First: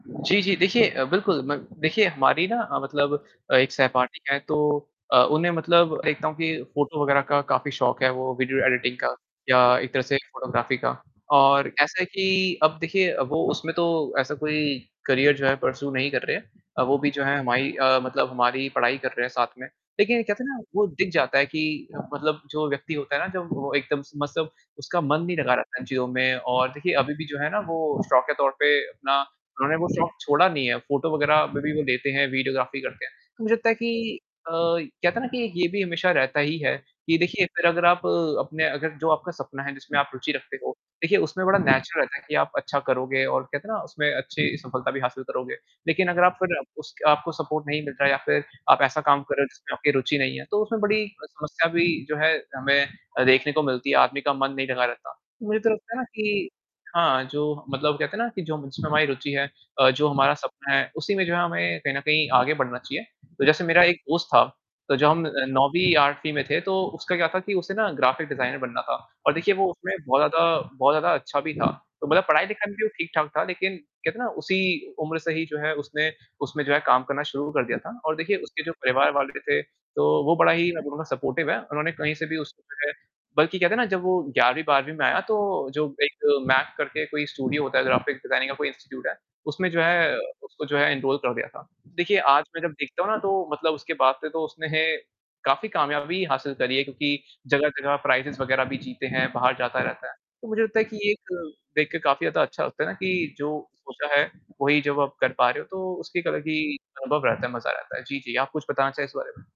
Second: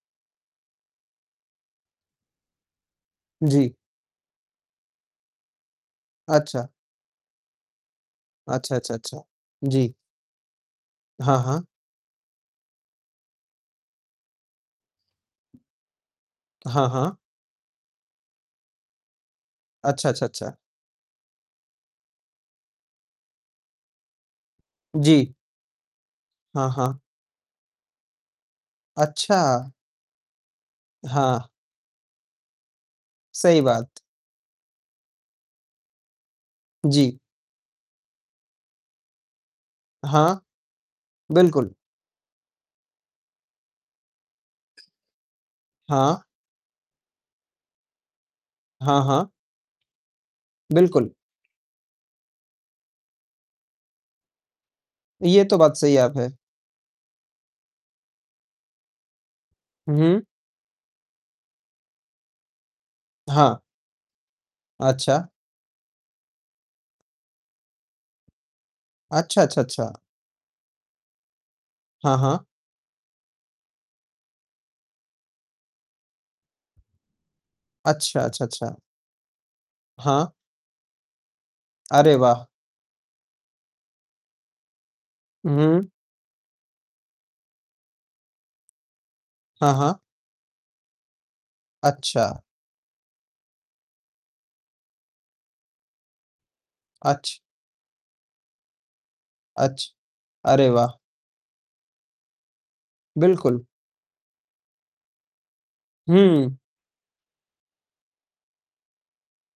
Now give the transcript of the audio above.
जी, जी, देखिए अ, बिल्कुल म देखिए हमारी ना हाँ, मतलब अ, एक जी। सहपाठी है तो अ, उन्हें मतलब देखता हूँ कि अच्छा। फोटो वगैरह का काफ़ी शौक है, वो वीडियो अच्छा, अच्छा, एडिटिंग का, अच्छा। या एक जी। तरह से फ़ोटोग्राफी का हाँ, हाँ। और ऐसा है कि अब देखिए अ, वो उसमें तो ऐसा कोई करियर जो है परस्यू नहीं कर रहे हैं। अ, हाँ, वो भी हाँ। जो है हमाई अ, मतलब हमारी पढ़ाई कर रहे हैं साथ में, अच्छा, लेकिन ये अच्छा, कहते अच्छा। ना वो दिख जाता है कि मतलब जो व्यक्ति होता है ना जब वो एकदम स मसब उसका मन जी। नहीं लगा रहता है इन चीज़ों में और हाँ, देखिए हाँ। अभी भी जो है ना वो शौक के तौर पे अपना अच्छा! उन्होंने वो शौक छोड़ा नहीं है, फोटो वगैरह हाँ। अभी भी वो लेते हैं, वीडियोग्राफी करते हैं। मुझे सही लगता है बात। कि अ, कहते है ना कि एक ये भी हमेशा रहता ही है जी। कि देखिए फिर अगर आप अपने अगर जो आपका सपना है जिसमें आप रुचि हाँ। रखते हो, देखिए उसमें बड़ा बिल्कुल। नेचुरल रहता है कि आप अच्छा करोगे और कहते ना उसमें अच्छी सफलता भी हासिल करोगे। लेकिन हाँ। अगर आप फिर उसक आपको सपोर्ट नहीं मिल रहा है या फिर आप ऐसा हाँ, काम हाँ। कर रहे हो जिसमें आपकी रुचि नहीं है तो उसमें बड़ी बिल्कुल। अ, समस्या भी जो है हमें अ, देखने को मिलती है, आदमी का मन नहीं लगा रहता। ये तो मुझे तो बात लगता सही है ना आप है। कि हाँ जो मतलब कहते ना कि जो जिसमें हमारी रुचि है, अ, हुँ, जो हुँ। हमारा सपना है उसी में जो है हमें कहीं न कहीं आगे बढ़ना चाहिए। तो हाँ। जैसे मेरा एक दोस्त था तो जब अच्छा। हम 9वीं 8वीं में थे, तो उसका क्या था कि उसे ना ग्राफ़िक डिज़ाइनर बनना था और अच्छा, देखिए अच्छा, वो अच्छा। उसमें बहुत ज़्यादा बहुत ज़्यादा अच्छा भी था, तो हाँ, मतलब हाँ। पढ़ाई-लिखाई में भी वो ठीक-ठाक था लेकिन कहते ना उसी उम्र से ही जो है उसने उसमें जो है काम करना शुरू कर दिया था और अच्छा, देखिए अच्छा, उसके जो अच्छा। परिवार वाले थे, तो हाँ। वो बड़ा ही नज़रों में सपोर्टिव हैं। उन्होंने कहीं अरे से भी वाह! उसको जो है बल्कि क्या था ना जब वो 11वीं 12वीं में आया तो हुँ, जो हुँ। एक मैक करके कोई स्टूडियो होता है ग्राफ़िक डिज़ाइनिंग का कोई इंस्टिट्यूट है, उसमें हाँ, जो हाँ। है उसको जो है एनरोल कर दिया था। देखिए अच्छा। आज मैं जब देखता हूँ ना तो मतलब उसके बाद से तो उसने काफ़ी कामयाबी हासिल करी है क्योंकि अच जगह-जगह प्राइज़ेज़ वगैरह भी जीते हैं, बाहर जाता अच रहता है। तो मुझे अरे लगता है कि वाह! ये एक देख के काफ़ी ज़्यादा अच्छा लगता है ना कि जो बिल्कुल। सोचा है वही जब आप कर पा रहे हो तो उसके अलग हुँ। ही अनुभव रहता है, मजा आ जाता है। जी, जी, आप कुछ बताना चाहें इस बारे में?